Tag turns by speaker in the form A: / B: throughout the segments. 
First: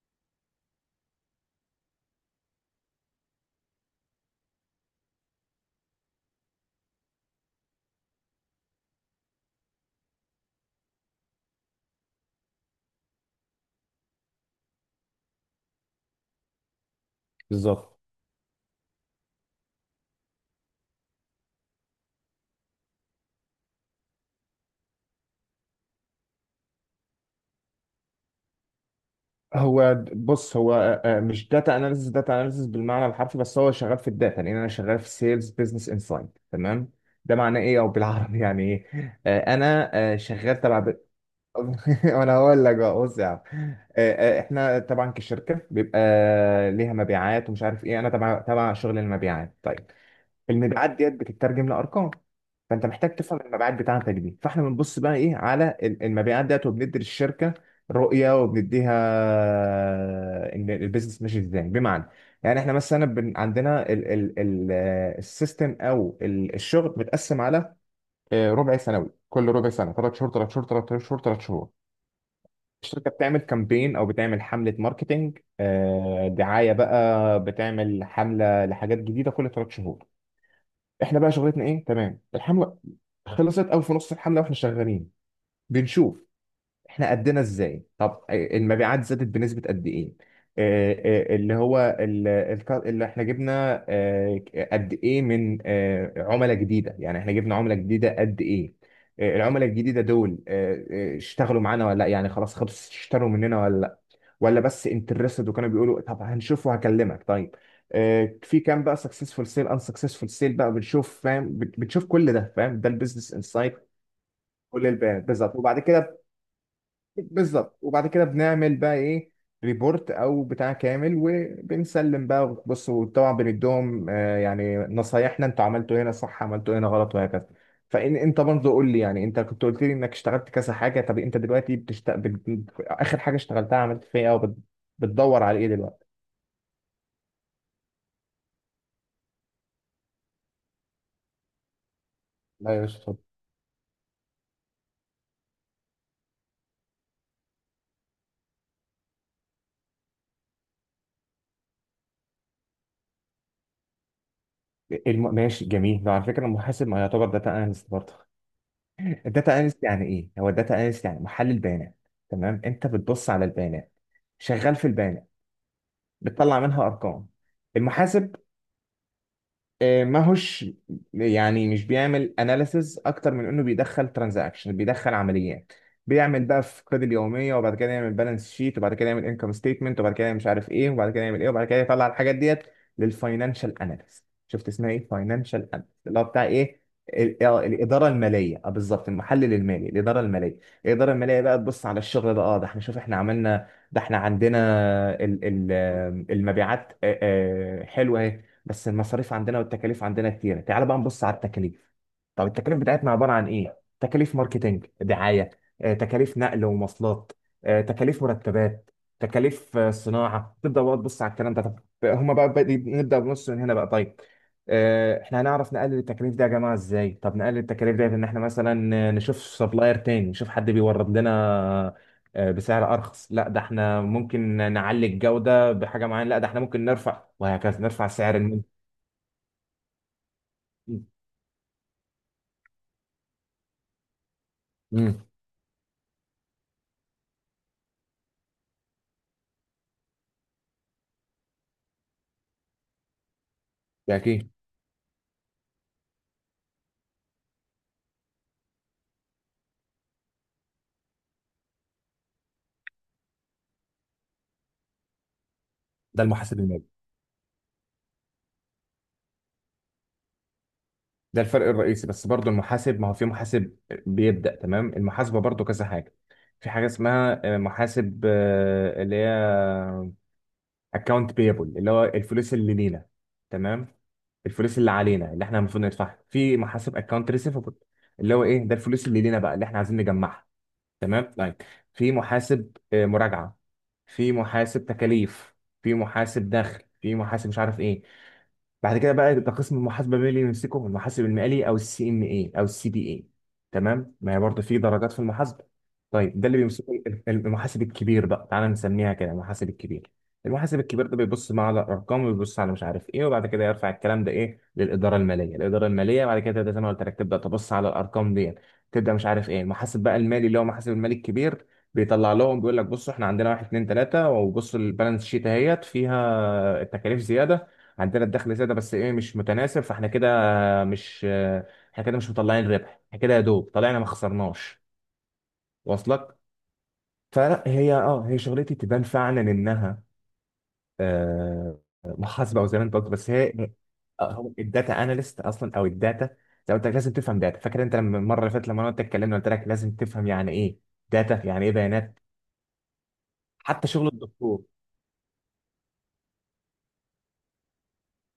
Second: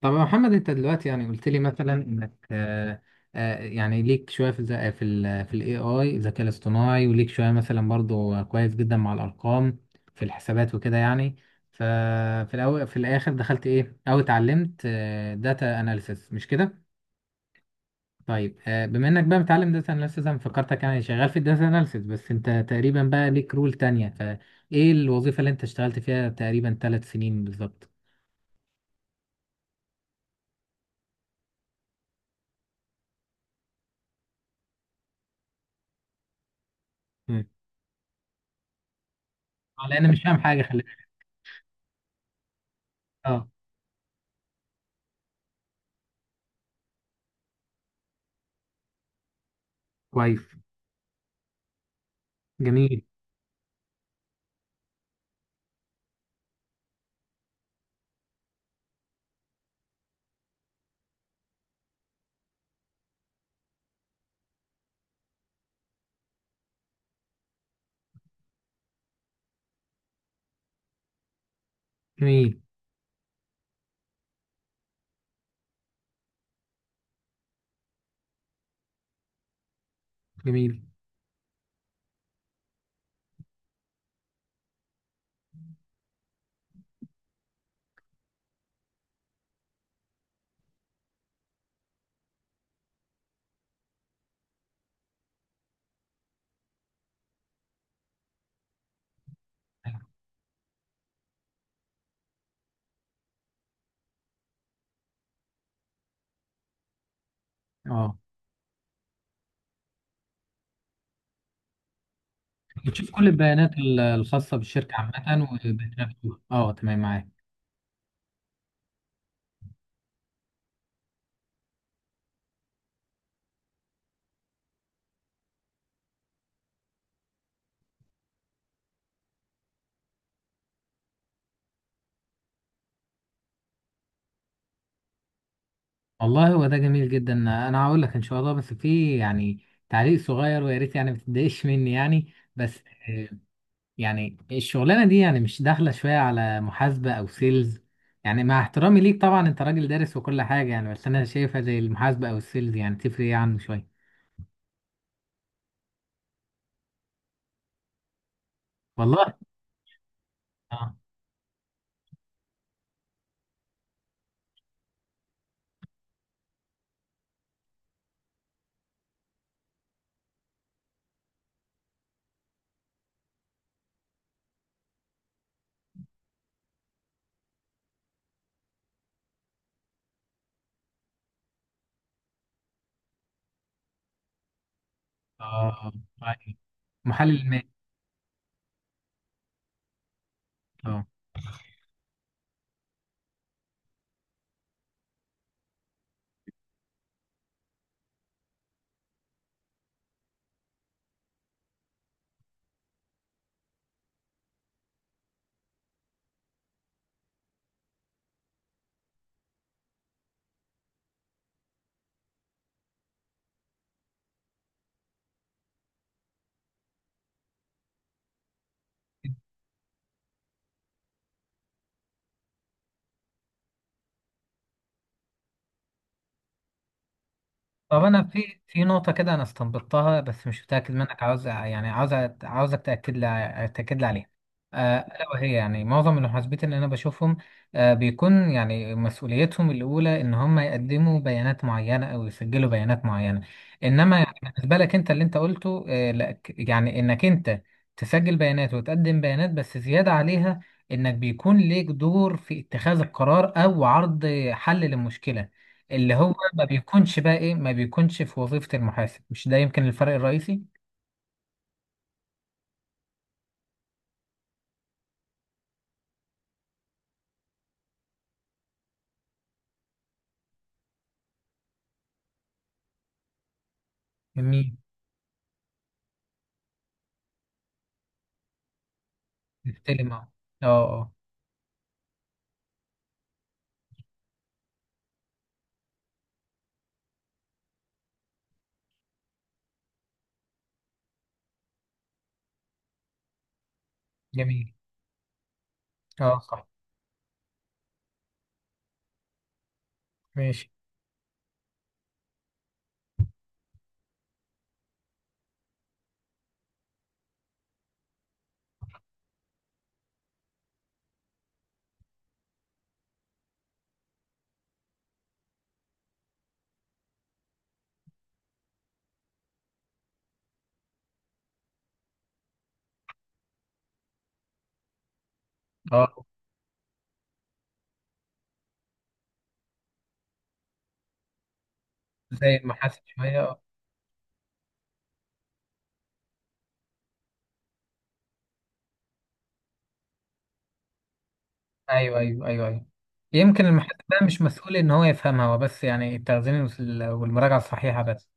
A: طب يا محمد، انت دلوقتي يعني قلت لي مثلا انك يعني ليك شويه في الذ- في ال في الاي اي الذكاء الاصطناعي، وليك شويه مثلا برضو كويس جدا مع الارقام في الحسابات وكده يعني. ففي الاول في الاخر دخلت ايه او اتعلمت داتا اناليسيس، مش كده؟
B: بالظبط.
A: طيب بما انك بقى متعلم داتا اناليسيس، انا فكرتك يعني شغال في الداتا اناليسيس، بس انت تقريبا بقى ليك رول تانية، فايه الوظيفه اللي انت اشتغلت فيها تقريبا 3 سنين بالظبط؟
B: هو بص، هو مش داتا اناليسيس، داتا اناليسيس بالمعنى الحرفي، بس هو شغال في الداتا لان انا شغال في سيلز بزنس انسايد. تمام؟ ده
A: مم.
B: معناه ايه او بالعربي يعني ايه؟ انا
A: لان انا مش فاهم
B: شغال
A: حاجه،
B: تبع
A: خلي
B: ب...
A: بالك.
B: وانا هقول لك بقى، بص يا عم.
A: اه،
B: احنا طبعا كشركه بيبقى ليها مبيعات ومش عارف ايه. انا تبع شغل المبيعات. طيب،
A: كويس.
B: المبيعات ديت بتترجم لارقام، فانت
A: جميل،
B: محتاج تفهم المبيعات بتاعتك دي. فاحنا بنبص بقى ايه على المبيعات ديت، وبندي للشركه رؤيه، وبنديها ان البيزنس ماشي ازاي. بمعنى يعني احنا مثلا عندنا ال السيستم، او الشغل متقسم على ربع سنوي. كل ربع سنه، ثلاث شهور ثلاث شهور ثلاث شهور ثلاث شهور،
A: جميل،
B: الشركه بتعمل كامبين او بتعمل حمله ماركتينج، دعايه بقى. بتعمل حمله لحاجات جديده كل ثلاث شهور.
A: جميل.
B: احنا بقى شغلتنا ايه؟ تمام، الحمله خلصت او في نص الحمله واحنا شغالين، بنشوف احنا قدنا ازاي. طب المبيعات زادت بنسبه قد ايه؟ آه، اللي هو اللي احنا جبنا قد ايه من عملاء جديده. يعني احنا جبنا عملاء جديده قد ايه؟ العملاء الجديده دول اشتغلوا معانا ولا لا؟ يعني خلاص خلص اشتروا مننا ولا لا، ولا بس انترستد وكانوا بيقولوا طب هنشوف وهكلمك. طيب،
A: اه.
B: في كام بقى سكسسفول سيل؟ ان سكسسفول سيل بقى بنشوف. فاهم؟ بتشوف كل ده. فاهم؟ ده
A: بتشوف كل
B: البيزنس
A: البيانات
B: انسايت.
A: الخاصة بالشركة عامة
B: بالظبط.
A: وبيانات مفتوحة. اه، تمام، معاك.
B: وبعد كده بنعمل بقى ايه؟ ريبورت او بتاع كامل، وبنسلم بقى. بص، وطبعا بنديهم يعني نصايحنا، انتوا عملتوا هنا صح، عملتوا هنا غلط، وهكذا. فان انت برضه قول لي، يعني انت كنت قلت لي انك اشتغلت كذا حاجه. طب انت دلوقتي اخر حاجه اشتغلتها عملت فيها ايه، او بتدور على ايه دلوقتي؟
A: والله هو ده جميل جدا. انا هقول لك ان شاء الله، بس في يعني تعليق صغير ويا ريت يعني ما تتضايقش مني يعني،
B: لا يا
A: بس.
B: باشا، اتفضل.
A: آه، يعني الشغلانة دي يعني مش داخلة شوية على محاسبة او سيلز؟ يعني مع احترامي ليك طبعا، انت راجل دارس وكل حاجة يعني، بس انا شايفها زي المحاسبة او السيلز يعني تفرق يعني شوية.
B: ماشي، جميل. لو على فكره المحاسب ما يعتبر داتا اناليست برضه.
A: والله.
B: الداتا اناليست يعني ايه؟ هو الداتا
A: اه.
B: اناليست يعني محلل بيانات. تمام، انت بتبص على البيانات، شغال في البيانات، بتطلع منها ارقام. المحاسب ما هوش يعني مش بيعمل اناليسز، اكتر من انه بيدخل ترانزاكشن، بيدخل عمليات، بيعمل بقى في قيد اليوميه، وبعد كده يعمل بالانس شيت، وبعد كده يعمل انكم ستيتمنت، وبعد كده مش عارف ايه، وبعد كده يعمل ايه، وبعد كده يطلع الحاجات ديت للفاينانشال اناليست. شفت اسمها ايه؟
A: اه.
B: فاينانشال اناليست،
A: آه.
B: اللي هو بتاع
A: طيب.
B: ايه؟
A: محلل المال.
B: الاداره الماليه. اه بالظبط، المحلل المالي، الاداره الماليه.
A: اه.
B: الاداره الماليه بقى تبص على الشغل ده. اه، ده احنا شوف، احنا عملنا ده، احنا عندنا المبيعات حلوه، بس المصاريف عندنا والتكاليف عندنا كتيرة. تعال بقى نبص على التكاليف. طب التكاليف بتاعتنا عبارة عن ايه؟ تكاليف ماركتينج، دعاية، تكاليف نقل ومواصلات، تكاليف مرتبات، تكاليف صناعة. تبدأ بقى تبص على الكلام ده. طب هما بقى بدي نبدأ بنص من هنا بقى. طيب، احنا هنعرف نقلل التكاليف دي يا جماعة ازاي؟ طب نقلل التكاليف دي ان احنا مثلا نشوف سبلاير تاني، نشوف حد بيورد لنا بسعر ارخص. لا، ده احنا ممكن نعلي الجودة بحاجة معينة. لا، ده احنا ممكن نرفع، وهكذا
A: طب
B: نرفع
A: انا
B: سعر
A: في
B: المنتج.
A: في نقطه كده انا استنبطتها، بس مش متاكد منك. عاوز يعني عاوزك تاكد لي عليها.
B: امم.
A: الا وهي يعني معظم المحاسبين اللي انا بشوفهم بيكون يعني مسؤوليتهم الاولى ان هم يقدموا بيانات معينه او يسجلوا بيانات معينه،
B: ده
A: انما يعني
B: اكيد.
A: بالنسبه لك انت اللي انت قلته، لا يعني انك انت تسجل بيانات وتقدم بيانات، بس زياده عليها انك بيكون ليك دور في اتخاذ القرار او عرض حل للمشكله، اللي
B: ده
A: هو
B: المحاسب
A: ما
B: المالي.
A: بيكونش بقى ايه، ما بيكونش في وظيفة المحاسب. مش ده يمكن الفرق الرئيسي؟
B: ده الفرق الرئيسي، بس برضو المحاسب ما هو في محاسب بيبدأ. تمام، المحاسبة برضو كذا حاجة. في حاجة اسمها محاسب اللي هي اكونت بيبل، اللي هو الفلوس اللي لينا. تمام،
A: جميل.
B: الفلوس اللي علينا اللي احنا المفروض ندفعها. في محاسب اكونت ريسيفبل، اللي هو ايه؟ ده الفلوس اللي لينا بقى، اللي احنا عايزين
A: نستلم، اه.
B: نجمعها.
A: اه.
B: تمام، طيب. في محاسب مراجعة، في محاسب تكاليف، في محاسب دخل، في محاسب مش عارف ايه. بعد كده بقى ده قسم المحاسبه، مين اللي يمسكه؟ المحاسب المالي، او السي ام اي، او السي بي اي. تمام، ما هي برضه
A: جميل.
B: في درجات في المحاسبه.
A: اه،
B: طيب ده اللي
A: صح.
B: بيمسكه المحاسب الكبير بقى، تعالى نسميها كده، المحاسب الكبير.
A: ماشي.
B: المحاسب الكبير ده بيبص بقى على الارقام، وبيبص على مش عارف ايه، وبعد كده يرفع الكلام ده ايه للاداره الماليه. الاداره الماليه بعد كده تبدا زي ما قلت لك، تبدا تبص على الارقام دي، تبدا مش عارف ايه. المحاسب بقى المالي اللي هو محاسب المالي الكبير بيطلع لهم بيقول لك بصوا احنا عندنا واحد اتنين تلاته، وبصوا البالانس شيت اهيت فيها التكاليف زياده عندنا، الدخل زيادة، بس ايه مش متناسب. فاحنا كده مش مش مطلعين ربح، احنا كده يا دوب طلعنا ما خسرناش.
A: اه.
B: واصلك؟ فلا، هي اه هي شغلتي تبان فعلا انها آه
A: زي
B: محاسبة، او زي ما انت
A: المحاسب
B: قلت، بس
A: شوية، اه.
B: هي هو الداتا اناليست اصلا، او الداتا. زي ما قلت لك، لازم تفهم داتا. فاكر انت لما المره اللي فاتت لما انا وانت اتكلمنا قلت لك لازم تفهم يعني ايه داتا؟ يعني ايه
A: ايوه،
B: بيانات؟
A: ايوه، ايوه، ايوه. يمكن
B: حتى
A: المحاسب
B: شغل
A: بقى مش
B: الدكتور.
A: مسؤول ان هو يفهمها، هو بس يعني التخزين والمراجعة الصحيحة بس.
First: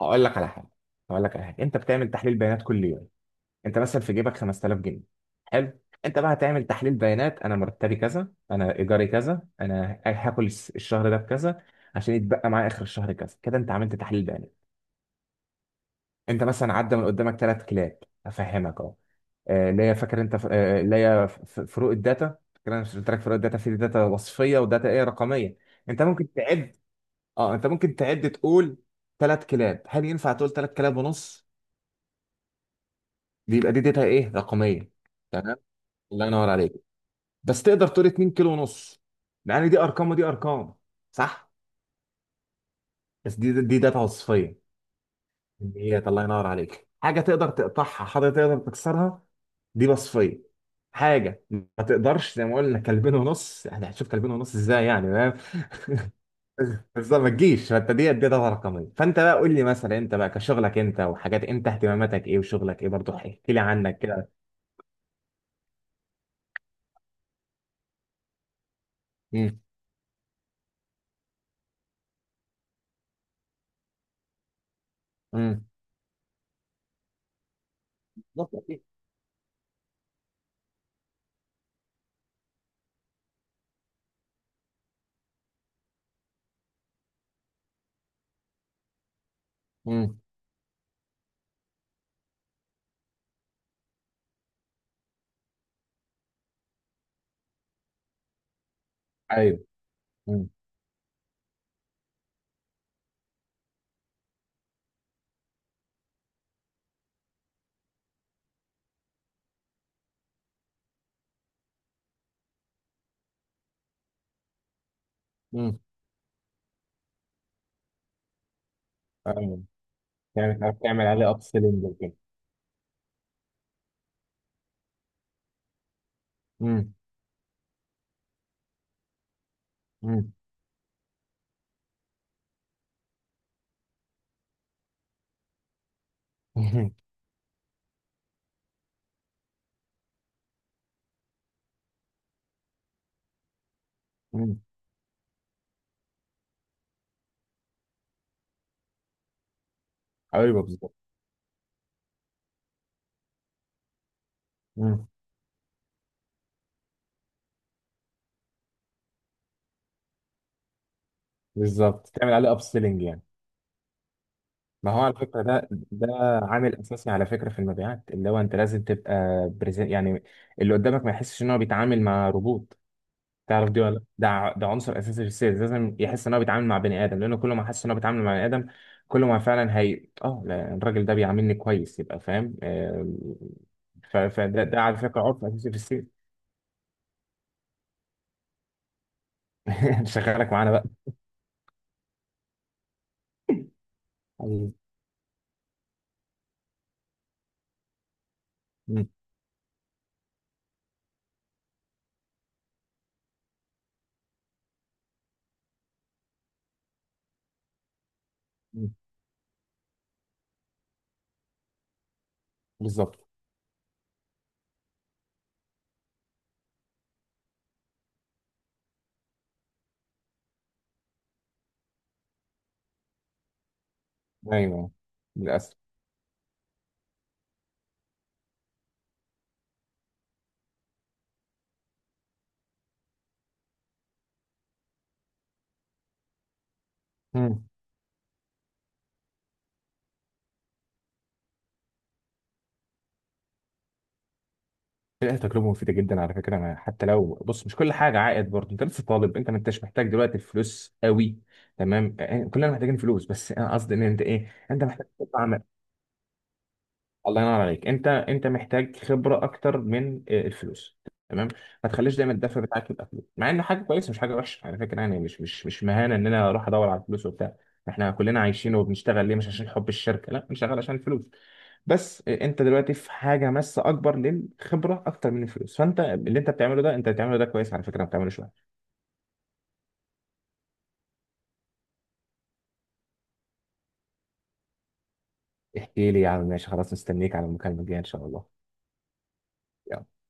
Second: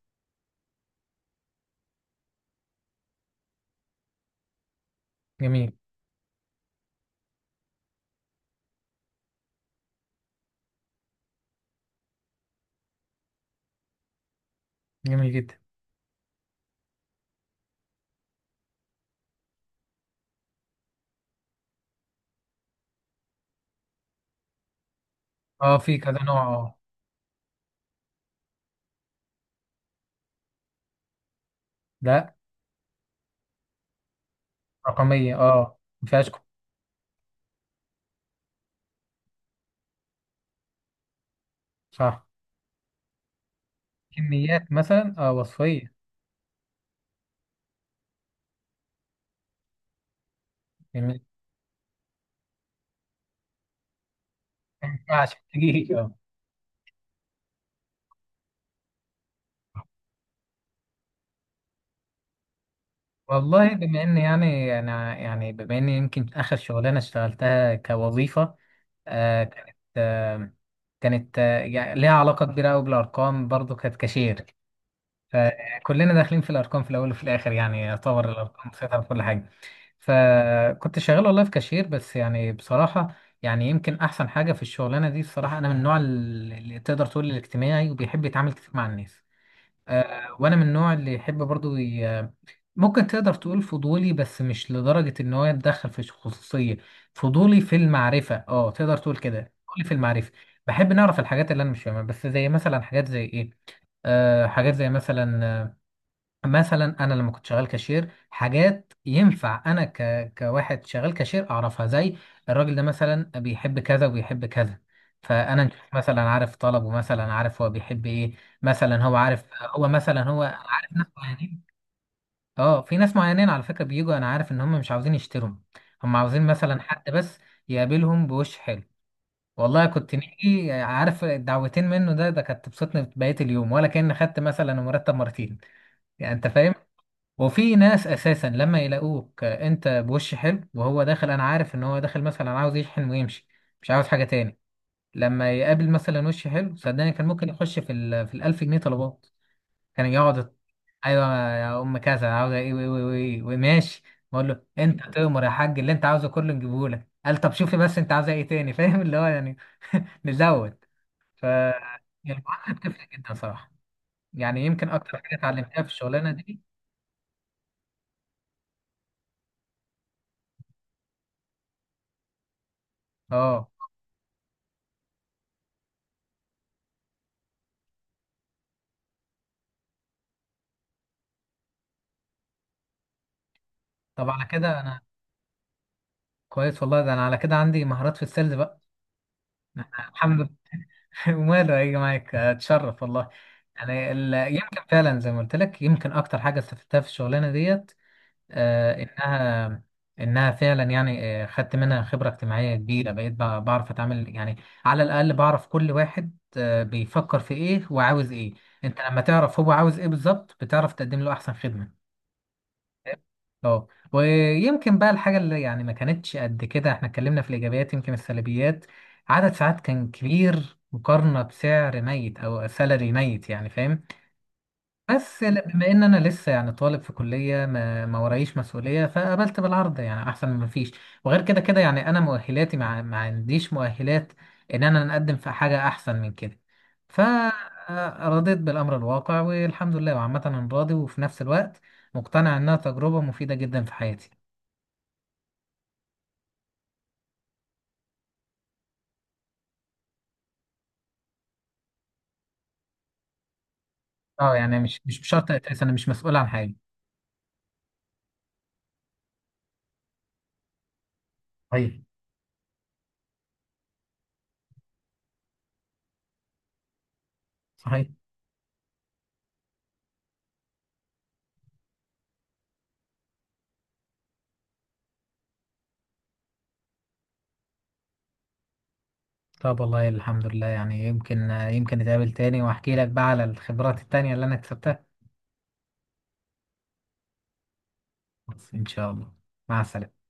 B: هقول لك على حاجه هقول لك على حاجه: انت بتعمل تحليل بيانات كل يوم. انت مثلا في جيبك 5000 جنيه.
A: جميل.
B: حلو. انت بقى هتعمل تحليل بيانات: انا مرتبي كذا، انا ايجاري كذا، انا هاكل الشهر ده بكذا، عشان يتبقى معايا اخر الشهر كذا. كده انت عملت تحليل بيانات.
A: جميل جدا.
B: انت مثلا عدى من قدامك ثلاث كلاب. افهمك اهو. اللي هي، فاكر انت اللي هي فروق الداتا. فاكر، انا مش قلت لك فروق الداتا؟ في داتا وصفيه، وداتا ايه، رقميه.
A: اه، في
B: انت
A: كذا
B: ممكن
A: نوع.
B: تعد.
A: اه.
B: اه انت ممكن تعد تقول ثلاث كلاب. هل ينفع تقول ثلاث كلاب ونص؟
A: لا.
B: دي يبقى دي داتا ايه، رقميه.
A: رقمية،
B: تمام،
A: اه. ما
B: الله
A: فيهاش
B: ينور عليك. بس تقدر تقول 2 كيلو ونص. يعني دي ارقام ودي ارقام، صح؟
A: صح.
B: بس دي داتا وصفيه.
A: كميات مثلا، اه. وصفية.
B: كميات، الله ينور عليك. حاجه تقدر تقطعها، حاجه تقدر تكسرها، دي وصفيه.
A: جميل.
B: حاجه ما تقدرش، زي ما قلنا، كلبين ونص. يعني هتشوف كلبين ونص ازاي؟
A: ما
B: يعني فاهم؟
A: ينفعش تجيلي.
B: بس ما تجيش. فانت دي داتا رقميه. فانت بقى قول لي مثلا، انت بقى كشغلك انت، وحاجات انت اهتماماتك ايه وشغلك ايه برضه، احكي لي
A: والله
B: عنك
A: بما اني
B: كده.
A: يعني انا يعني بما اني يمكن اخر شغلانه اشتغلتها كوظيفه، آه
B: امم.
A: كانت آه كانت يعني ليها علاقه كبيره قوي بالارقام برضو، كانت كاشير.
B: امم.
A: فكلنا داخلين في الارقام في الاول وفي الاخر، يعني يعتبر الارقام مسيطره في كل حاجه. فكنت شغال والله في كاشير، بس يعني بصراحه يعني يمكن احسن حاجه في الشغلانه دي بصراحه، انا من النوع اللي تقدر تقول الاجتماعي وبيحب يتعامل كتير مع الناس.
B: امم.
A: وانا من النوع اللي يحب برضو ممكن تقدر تقول فضولي، بس مش لدرجة ان هو يتدخل في الخصوصية. فضولي في المعرفة، اه. تقدر تقول كده،
B: ايوه.
A: فضولي في المعرفة. بحب نعرف الحاجات اللي انا مش فاهمها، بس زي مثلا حاجات زي ايه. حاجات زي مثلا، مثلا انا لما كنت شغال كاشير، حاجات ينفع انا كواحد شغال كاشير اعرفها. زي الراجل ده مثلا بيحب كذا وبيحب كذا، فانا
B: امم.
A: مثلا عارف طلبه، مثلا عارف هو بيحب ايه. مثلا هو عارف هو مثلا هو
B: يعني
A: أنا
B: تعرف
A: عارف ناس
B: تعمل عليه اب
A: معينين.
B: سيلينج وكده.
A: اه، في ناس معينين على فكرة بيجوا انا عارف ان هم مش عاوزين يشتروا، هم عاوزين مثلا
B: امم.
A: حد بس يقابلهم بوش حلو. والله، كنت
B: امم.
A: نيجي عارف الدعوتين منه، ده كانت تبسطني بقية اليوم، ولا كأن خدت مثلا مرتب مرتين يعني. انت فاهم؟ وفي ناس اساسا لما يلاقوك انت بوش حلو وهو داخل، انا عارف ان هو داخل مثلا عاوز يشحن ويمشي، مش عاوز حاجه تاني.
B: امم.
A: لما يقابل مثلا وش حلو صدقني كان ممكن يخش في ال في الـ1000 جنيه طلبات، كان يقعد.
B: ايوه بالظبط.
A: ايوه، يا ام كذا عاوزه ايه وايه وايه وايه، وماشي. بقول له
B: امم.
A: انت تؤمر يا حاج، اللي انت عاوزه كله نجيبه لك. قال طب شوفي بس انت عاوزه ايه تاني. فاهم اللي هو يعني نزود. ف
B: بالظبط، تعمل عليه اب
A: المعامله
B: سيلينج
A: بتفرق
B: يعني.
A: جدا صراحه. يعني يمكن
B: ما هو على
A: اكتر حاجه
B: فكره ده
A: اتعلمتها في
B: ده
A: الشغلانه دي،
B: عامل اساسي على فكره في المبيعات، اللي هو انت لازم تبقى بريزنت يعني، اللي قدامك ما يحسش ان هو بيتعامل مع روبوت.
A: اه.
B: تعرف دي ولا لأ؟ ده عنصر اساسي في السيلز. لازم يحس ان هو بيتعامل مع بني ادم، لانه كل ما حس ان هو بيتعامل مع بني ادم، كل ما فعلا هي اه لا، الراجل ده بيعاملني كويس، يبقى فاهم. آه، ف-
A: طب على
B: فده
A: كده
B: ده على
A: انا
B: فكره عرف اساسي في السيلز.
A: كويس، والله ده انا على كده عندي مهارات في السيلز بقى. الحمد
B: شغالك معانا
A: لله. وماله هيجي معاك اتشرف والله. يعني
B: بقى.
A: يمكن فعلا زي ما قلت لك، يمكن اكتر حاجه استفدتها في الشغلانه ديت آه
B: مم.
A: انها انها فعلا يعني خدت منها خبره اجتماعيه كبيره، بقيت بعرف اتعامل يعني. على الاقل بعرف كل واحد بيفكر في ايه وعاوز ايه.
B: مم.
A: انت لما تعرف هو عاوز ايه بالظبط، بتعرف تقدم له احسن خدمه.
B: بالظبط.
A: اه. ويمكن بقى الحاجة اللي يعني ما كانتش قد كده، احنا اتكلمنا في الإيجابيات، يمكن السلبيات عدد ساعات كان كبير مقارنة بسعر ميت أو سالري ميت. يعني فاهم؟
B: ايوه،
A: بس
B: للاسف.
A: بما إن أنا لسه يعني طالب في كلية، ما ورايش مسؤولية، فقبلت بالعرض يعني، أحسن من مفيش. وغير كده كده يعني أنا مؤهلاتي، مع ما عنديش مؤهلات إن أنا نقدم في حاجة أحسن من كده،
B: مم.
A: فرضيت بالأمر الواقع والحمد لله. وعامة أنا راضي، وفي نفس الوقت مقتنع إنها تجربة مفيدة جدا في حياتي.
B: لا، تجربه مفيده جدا على فكره. انا حتى لو بص، مش كل حاجه عائد برضه، انت لسه طالب، انت ما انتش محتاج دلوقتي الفلوس قوي. تمام، كلنا محتاجين فلوس، بس انا قصدي ان انت ايه،
A: اه، يعني
B: انت
A: مش
B: محتاج
A: مش بشرط
B: تطلع.
A: اساسا انا مش مسؤول عن حاجه.
B: الله ينور عليك. انت محتاج خبره اكتر من الفلوس. تمام، ما
A: صحيح.
B: تخليش دايما الدفع بتاعك يبقى فلوس. مع انه حاجه كويسه، مش حاجه وحشه على فكره، يعني مش مهانه ان انا اروح ادور على الفلوس وبتاع.
A: صحيح.
B: احنا كلنا عايشين وبنشتغل ليه؟ مش عشان حب الشركه، لا، بنشتغل عشان الفلوس. بس انت دلوقتي في حاجه ماسه اكبر للخبره، اكتر من الفلوس. فانت اللي انت بتعمله ده، انت بتعمله ده كويس على فكره، ما بتعملوش وحش.
A: طب والله الحمد لله، يعني يمكن نتقابل تاني واحكي لك بقى على الخبرات التانية اللي انا كسبتها.
B: احكي لي يا عم، ماشي، خلاص، مستنيك على المكالمه الجايه ان شاء الله.
A: بس ان شاء الله. مع
B: يلا.
A: السلامه.